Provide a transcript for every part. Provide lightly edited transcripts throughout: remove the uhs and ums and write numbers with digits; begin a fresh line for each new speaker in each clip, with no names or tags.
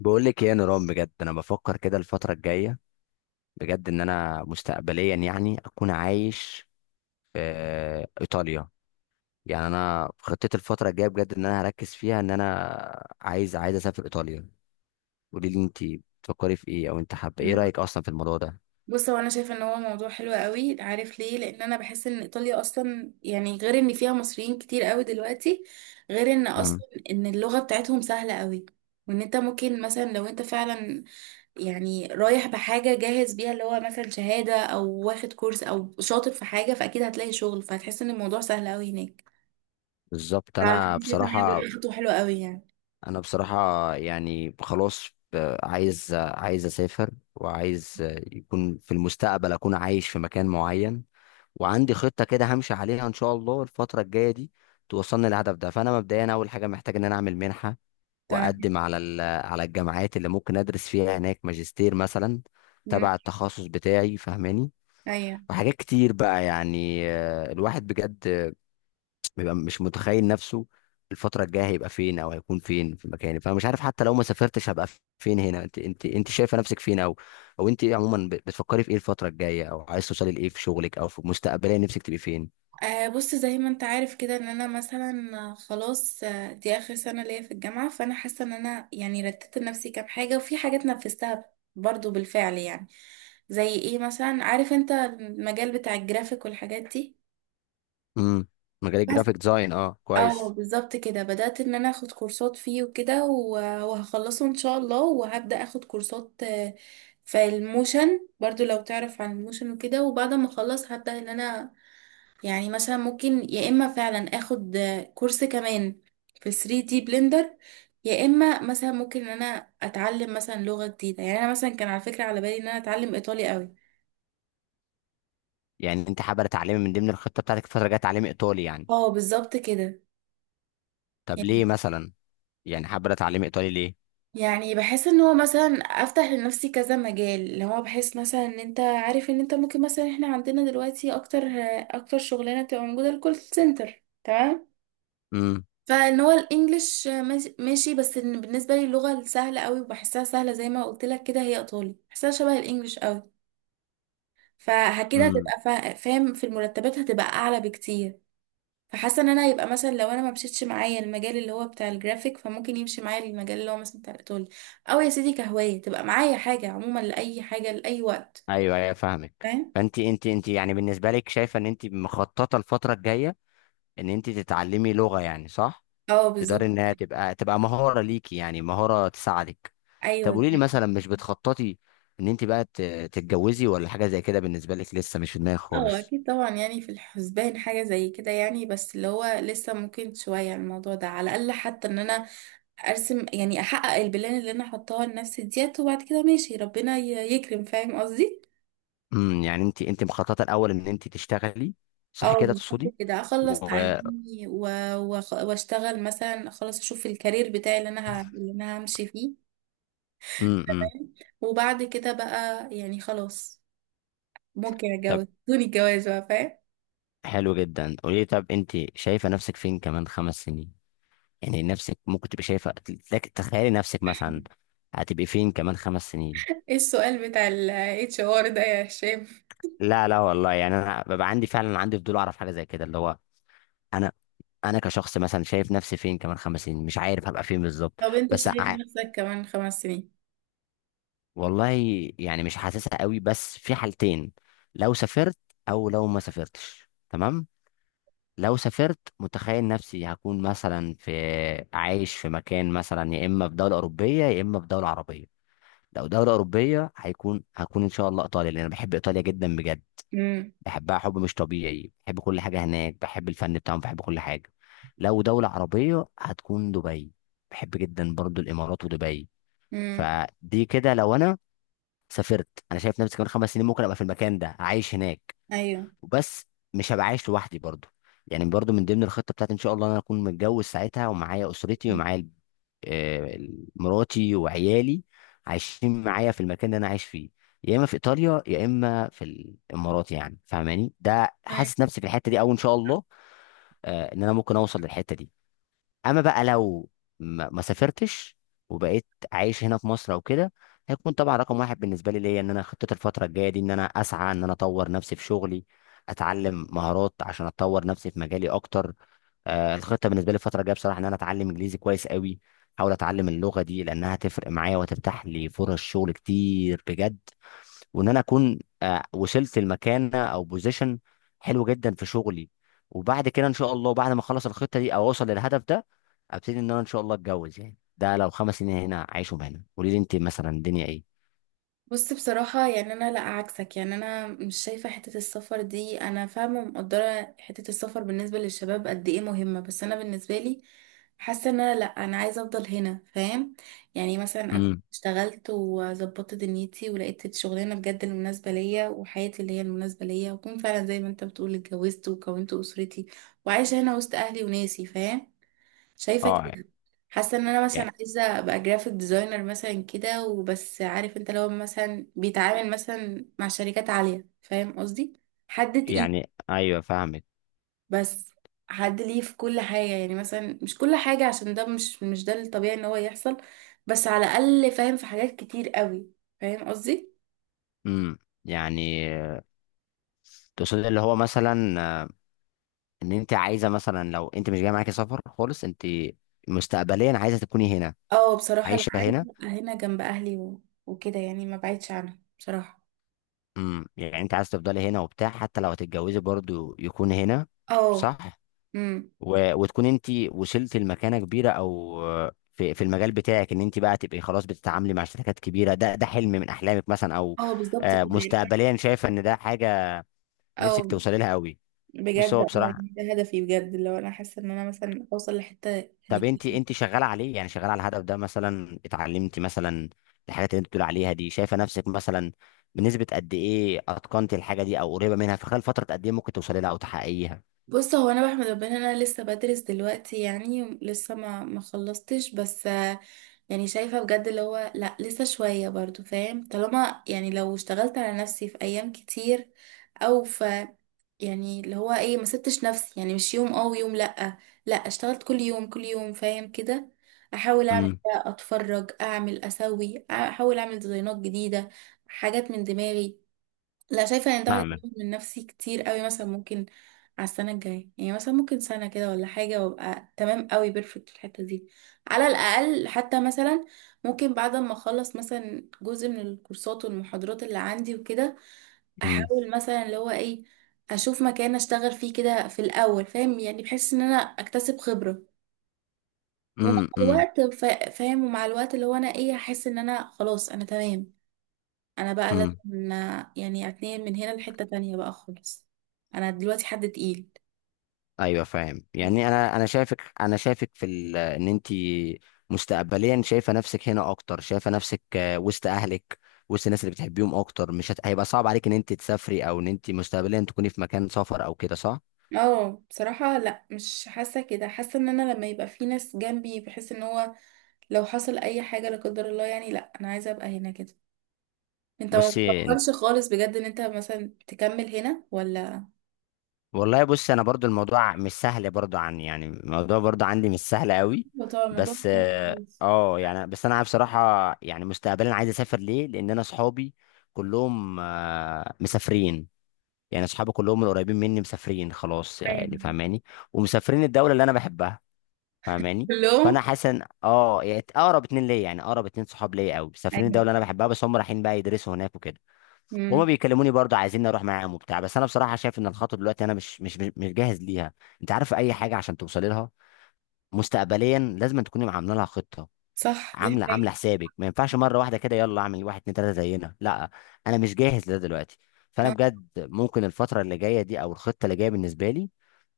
بقول لك ايه يا نيران؟ بجد انا بفكر كده الفتره الجايه، بجد ان انا مستقبليا يعني اكون عايش في ايطاليا. يعني انا خطتي الفتره الجايه بجد ان انا هركز فيها ان انا عايز اسافر ايطاليا. قولي لي انت، بتفكري في ايه؟ او انت حابه ايه
مم.
رايك اصلا في الموضوع ده؟
بص هو انا شايفه ان هو موضوع حلو قوي، عارف ليه؟ لان انا بحس ان ايطاليا اصلا يعني، غير ان فيها مصريين كتير قوي دلوقتي، غير ان
امم
اصلا ان اللغه بتاعتهم سهله قوي، وان انت ممكن مثلا لو انت فعلا يعني رايح بحاجة جاهز بيها، اللي هو مثلا شهادة أو واخد كورس أو شاطر في حاجة، فأكيد هتلاقي شغل، فهتحس إن الموضوع سهل أوي هناك.
بالظبط.
فأنا
انا
شايفة إن هي
بصراحه
بجد خطوة حلوة أوي يعني.
انا بصراحه يعني خلاص، عايز اسافر، وعايز يكون في المستقبل اكون عايش في مكان معين. وعندي خطة كده همشي عليها إن شاء الله الفترة الجاية دي توصلني للهدف ده. فأنا مبدئيا أول حاجة محتاج إن أنا أعمل منحة،
تمام.
وأقدم على على الجامعات اللي ممكن أدرس فيها هناك ماجستير مثلا،
مم.
تبع التخصص بتاعي، فاهماني؟
أيوة.
وحاجات كتير بقى، يعني الواحد بجد بيبقى مش متخيل نفسه الفترة الجاية هيبقى فين، أو هيكون فين في مكاني. فأنا مش عارف، حتى لو ما سافرتش هبقى فين هنا. أنت شايفة نفسك فين؟ أو أنت إيه عموما؟ بتفكري في إيه الفترة الجاية، أو عايز توصلي لإيه في شغلك، أو في مستقبليا نفسك تبقي فين؟
آه، بص زي ما أنت عارف كده، إن أنا مثلا خلاص، دي آخر سنة ليا في الجامعة، فأنا حاسة إن أنا يعني رتبت لنفسي كام حاجة، وفي حاجات نفذتها برضو بالفعل يعني. زي إيه مثلا؟ عارف أنت المجال بتاع الجرافيك والحاجات دي؟
امم. مجال
بس
الجرافيك ديزاين، اه
اه،
كويس.
بالظبط كده، بدأت ان انا اخد كورسات فيه وكده وهخلصه ان شاء الله، وهبدأ اخد كورسات في الموشن برضو، لو تعرف عن الموشن وكده. وبعد ما اخلص هبدأ ان انا يعني مثلا ممكن يا اما فعلا اخد كورس كمان في 3D بلندر، يا اما مثلا ممكن ان انا اتعلم مثلا لغة جديدة. يعني انا مثلا كان على فكرة على بالي ان انا اتعلم ايطالي قوي.
يعني انت حابه تعلمي من ضمن الخطه بتاعتك الفتره الجايه تعلمي ايطالي، يعني؟
اه بالظبط كده
طب ليه
يعني.
مثلا؟ يعني حابه تعلمي ايطالي ليه؟
يعني بحس ان هو مثلا افتح لنفسي كذا مجال، اللي هو بحس مثلا ان انت عارف ان انت ممكن مثلا، احنا عندنا دلوقتي اكتر شغلانه بتبقى موجوده الكول سنتر، تمام؟
امم،
فان هو الانجليش ماشي، بس إن بالنسبه لي اللغه السهله قوي وبحسها سهله، زي ما قلت لك كده، هي ايطالي، بحسها شبه الانجليش قوي. فكده
امم.
هتبقى فاهم، في المرتبات هتبقى اعلى بكتير. فحاسه ان انا هيبقى مثلا لو انا ما مشيتش معايا المجال اللي هو بتاع الجرافيك، فممكن يمشي معايا المجال اللي هو مثلا بتاع الايطالي، او يا سيدي كهوايه تبقى معايا حاجه عموما لاي حاجه لاي وقت.
ايوه، ايوه، فاهمك.
فاهم؟
فانت، انت يعني بالنسبه لك شايفه ان انت مخططه الفتره الجايه ان انت تتعلمي لغه، يعني صح؟
اه
تقدري
بالظبط.
انها تبقى مهاره ليكي، يعني مهاره تساعدك. طب
ايوه
قولي لي
دي.
مثلا، مش بتخططي ان انت بقى تتجوزي ولا حاجه زي كده؟ بالنسبه لك لسه مش في دماغك
اه
خالص؟
اكيد طبعا، يعني في الحسبان حاجه زي كده يعني، بس اللي هو لسه ممكن شويه الموضوع ده، على الاقل حتى ان انا ارسم يعني، احقق البلان اللي انا حطاها لنفسي ديت، وبعد كده ماشي، ربنا يكرم، فاهم قصدي؟
امم، يعني انت مخططه الاول ان انت تشتغلي، صح
اه
كده تقصدي؟
بالظبط كده، اخلص
و
تعليمي و واشتغل مثلا، اخلص اشوف الكارير بتاعي اللي انا اللي انا همشي فيه.
امم امم.
فاهم؟ وبعد كده بقى يعني خلاص، ممكن
طب،
اتجوز دون الجواز بقى، فاهم؟
حلو جدا. قولي لي، طب انت شايفه نفسك فين كمان 5 سنين؟ يعني نفسك ممكن تبقي شايفه. تخيلي نفسك مثلا هتبقي فين كمان 5 سنين.
ايه السؤال بتاع ال HR ده يا هشام؟
لا، لا والله، يعني انا ببقى عندي فعلا، عندي فضول اعرف حاجه زي كده، اللي هو انا انا كشخص مثلا شايف نفسي فين كمان 5 سنين؟ مش عارف هبقى فين بالظبط.
طب انت
بس
شايف
ع-
نفسك كمان خمس سنين؟
والله، يعني مش حاسسها قوي. بس في حالتين: لو سافرت، او لو ما سافرتش، تمام. لو سافرت متخيل نفسي هكون مثلا في، عايش في مكان مثلا، يا اما في دولة أوروبية يا اما في دولة عربية. لو دولة أوروبية هكون ان شاء الله إيطاليا، لأن أنا بحب إيطاليا جدا بجد.
امم.
بحبها حب مش طبيعي. بحب كل حاجة هناك، بحب الفن بتاعهم، بحب كل حاجة. لو دولة عربية هتكون دبي. بحب جدا برضو الإمارات ودبي.
امم.
فدي كده لو أنا سافرت، أنا شايف نفسي كمان 5 سنين ممكن أبقى في المكان ده عايش هناك.
ايوه،
بس مش هبقى عايش لوحدي برضو. يعني برضو من ضمن الخطة بتاعتي ان شاء الله إن انا اكون متجوز ساعتها، ومعايا اسرتي ومعايا آه، مراتي وعيالي، عايشين معايا في المكان اللي انا عايش فيه، يا اما في ايطاليا يا اما في الامارات. يعني فاهماني؟ ده حاسس نفسي في الحتة دي، او ان شاء الله ان انا ممكن اوصل للحتة دي. اما بقى لو ما سافرتش وبقيت عايش هنا في مصر او كده، هيكون طبعا رقم واحد بالنسبه ليا ان انا خطه الفتره الجايه دي ان انا اسعى ان انا اطور نفسي في شغلي، اتعلم مهارات عشان اطور نفسي في مجالي اكتر. آه الخطه بالنسبه لي الفتره الجايه بصراحه ان انا اتعلم انجليزي كويس قوي، احاول اتعلم اللغه دي لانها هتفرق معايا وهتفتح لي فرص شغل كتير بجد. وان انا اكون وصلت لمكانه او بوزيشن حلو جدا في شغلي. وبعد كده ان شاء الله بعد ما اخلص الخطه دي او اوصل للهدف ده، ابتدي ان انا ان شاء الله اتجوز. يعني ده لو 5 سنين هنا عايشهم هنا. قولي لي انت مثلا الدنيا ايه؟
بص بصراحة، يعني أنا لأ، عكسك، يعني أنا مش شايفة حتة السفر دي. أنا فاهمة ومقدرة حتة السفر بالنسبة للشباب قد إيه مهمة، بس أنا بالنسبة لي حاسة إن أنا لأ، أنا عايزة أفضل هنا، فاهم؟ يعني مثلا أكون
امم.
اشتغلت وظبطت دنيتي، ولقيت الشغلانة بجد المناسبة ليا وحياتي اللي هي المناسبة ليا، وأكون فعلا زي ما أنت بتقول اتجوزت وكونت أسرتي، وعايشة هنا وسط أهلي وناسي، فاهم؟ شايفه
اه.
كده. حاسه ان انا
يعني
مثلا عايزه ابقى جرافيك ديزاينر مثلا كده وبس، عارف انت، لو مثلا بيتعامل مثلا مع شركات عاليه، فاهم قصدي؟ حد تقيل.
ايوه، فاهمك.
بس حد ليه في كل حاجه، يعني مثلا مش كل حاجه عشان ده مش ده الطبيعي ان هو يحصل، بس على الاقل فاهم، في حاجات كتير قوي، فاهم قصدي؟
امم، يعني تقصد اللي هو مثلا ان انت عايزه مثلا لو انت مش جاي معاكي سفر خالص، انت مستقبليا عايزه تكوني هنا
اه بصراحه لا،
عايشه
عايزه
هنا؟
ابقى هنا جنب اهلي وكده، يعني ما بعيدش عنهم بصراحه.
امم، يعني انت عايز تفضلي هنا وبتاع، حتى لو هتتجوزي برضو يكون هنا،
اه.
صح؟
امم.
وتكون انت وصلت لمكانه كبيره، او في المجال بتاعك، ان انت بقى تبقي خلاص بتتعاملي مع شركات كبيره، ده حلم من احلامك مثلا؟ او
اه بالظبط كده يعني.
مستقبليا شايفه ان ده حاجه نفسك
اه.
توصلي لها قوي؟ بس
بجد
هو
اه.
بصراحه،
يعني ده هدفي بجد، لو انا حاسه ان انا مثلا اوصل لحته
طب
يعني.
انت شغاله عليه؟ يعني شغاله على الهدف ده؟ مثلا اتعلمتي مثلا الحاجات اللي انت بتقول عليها دي؟ شايفه نفسك مثلا بنسبه قد ايه اتقنتي الحاجه دي او قريبه منها؟ في خلال فتره قد ايه ممكن توصلي لها او تحققيها؟
بص هو انا بحمد ربنا إن انا لسه بدرس دلوقتي، يعني لسه ما خلصتش، بس يعني شايفه بجد اللي هو لا لسه شويه برضو، فاهم؟ طالما يعني لو اشتغلت على نفسي في ايام كتير، او في يعني اللي هو ايه، ما سبتش نفسي، يعني مش يوم اه ويوم لا، لا اشتغلت كل يوم، كل يوم، فاهم كده؟ احاول اعمل ده، اتفرج، اعمل اسوي، احاول اعمل ديزاينات جديده، حاجات من دماغي، لا شايفة ان ده هيطور
فاهمك.
من نفسي كتير قوي. مثلا ممكن على السنة الجاية، يعني مثلا ممكن سنة كده ولا حاجة، وابقى تمام قوي، بيرفكت في الحتة دي. على الأقل حتى مثلا ممكن بعد ما اخلص مثلا جزء من الكورسات والمحاضرات اللي عندي وكده،
امم،
احاول مثلا اللي هو ايه، اشوف مكان اشتغل فيه كده في الأول، فاهم؟ يعني بحس ان انا اكتسب خبرة، ومع
امم، امم،
الوقت فاهم، ومع الوقت اللي هو انا ايه، احس ان انا خلاص انا تمام، انا بقى
امم.
لازم يعني اتنقل من هنا لحتة تانية بقى خالص، انا دلوقتي حد تقيل.
ايوه فاهم. يعني انا شايفك في ان انت مستقبليا شايفه نفسك هنا اكتر، شايفه نفسك وسط اهلك، وسط الناس اللي بتحبيهم اكتر. مش هيبقى صعب عليك ان انت تسافري او ان انت مستقبليا تكوني في مكان سفر او كده، صح؟
اه بصراحة لا، مش حاسة كده، حاسة ان انا لما يبقى في ناس جنبي، بحس ان هو لو حصل اي حاجة لا قدر الله، يعني لا، انا عايزة ابقى هنا كده. انت ما
بصي،
بتفكرش خالص بجد ان انت مثلا تكمل هنا ولا؟
والله بص، انا برضو الموضوع مش سهل برضو، عن يعني الموضوع برضو عندي مش سهل قوي.
أيوة طبعا، الموضوع
بس
صعب
اه
خالص.
يعني بس انا بصراحه يعني مستقبلا عايز اسافر. ليه؟ لان انا اصحابي كلهم آه مسافرين. يعني اصحابي كلهم القريبين مني مسافرين خلاص، يعني
ايوه
فاهماني. ومسافرين الدوله اللي انا بحبها، فاهماني؟ فانا
كلهم.
حاسس ان اه يعني اقرب اتنين ليا، يعني اقرب اتنين صحاب ليا قوي مسافرين الدوله اللي
ايوه.
انا بحبها. بس هم رايحين بقى يدرسوا هناك وكده. وهما
امم.
بيكلموني برضه عايزين اروح معاهم وبتاع، بس انا بصراحه شايف ان الخطوه دلوقتي انا مش جاهز ليها. انت عارف اي حاجه عشان توصلي لها مستقبليا لازم تكوني عامله لها خطه،
صح، دي
عامله
حقيقة.
حسابك. ما ينفعش مره واحده كده يلا اعمل واحد اتنين تلاته زينا، لا. انا مش جاهز لده دلوقتي. فانا بجد ممكن الفتره اللي جايه دي او الخطه اللي جايه بالنسبه لي،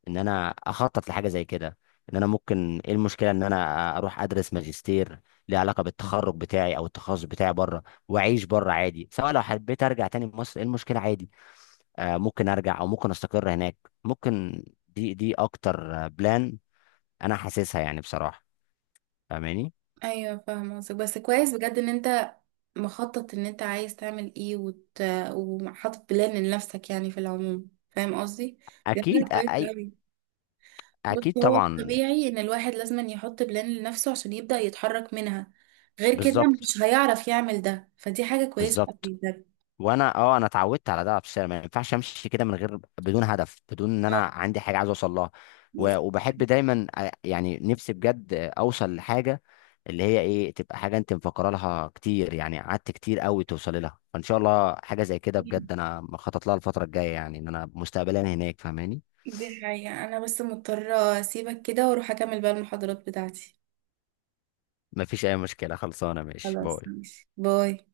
ان انا اخطط لحاجه زي كده. ان انا، ممكن ايه المشكله ان انا اروح ادرس ماجستير ليه علاقه بالتخرج بتاعي او التخصص بتاعي بره؟ واعيش بره عادي، سواء لو حبيت ارجع تاني مصر ايه المشكله؟ عادي، آه، ممكن ارجع او ممكن استقر هناك. ممكن دي اكتر بلان انا حاسسها، يعني بصراحه، فاهماني؟
ايوه فاهمه قصدك، بس كويس بجد ان انت مخطط ان انت عايز تعمل ايه وحاطط بلان لنفسك يعني في العموم، فاهم قصدي؟ ده
اكيد
حاجة كويسة
اي،
أوي. بس
اكيد
هو
طبعا.
طبيعي ان الواحد لازم يحط بلان لنفسه عشان يبدأ يتحرك منها، غير كده
بالظبط،
مش هيعرف يعمل ده، فدي حاجة كويسة أوي
بالظبط.
بجد.
وانا اه اتعودت على ده في الشارع. ما ينفعش امشي كده من غير بدون هدف، بدون ان انا
آه،
عندي حاجه عايز اوصل لها.
بس-
و- وبحب دايما يعني نفسي بجد اوصل لحاجه، اللي هي ايه، تبقى حاجه انت مفكره لها كتير، يعني قعدت كتير قوي توصلي لها. فان شاء الله حاجه زي كده بجد انا مخطط لها الفتره الجايه، يعني ان انا مستقبلا هناك، فاهماني؟
دي حقيقة، انا بس مضطرة اسيبك كده واروح اكمل بقى المحاضرات بتاعتي.
مفيش اي مشكله، خلصانه، ماشي،
خلاص،
باي.
ماشي، باي.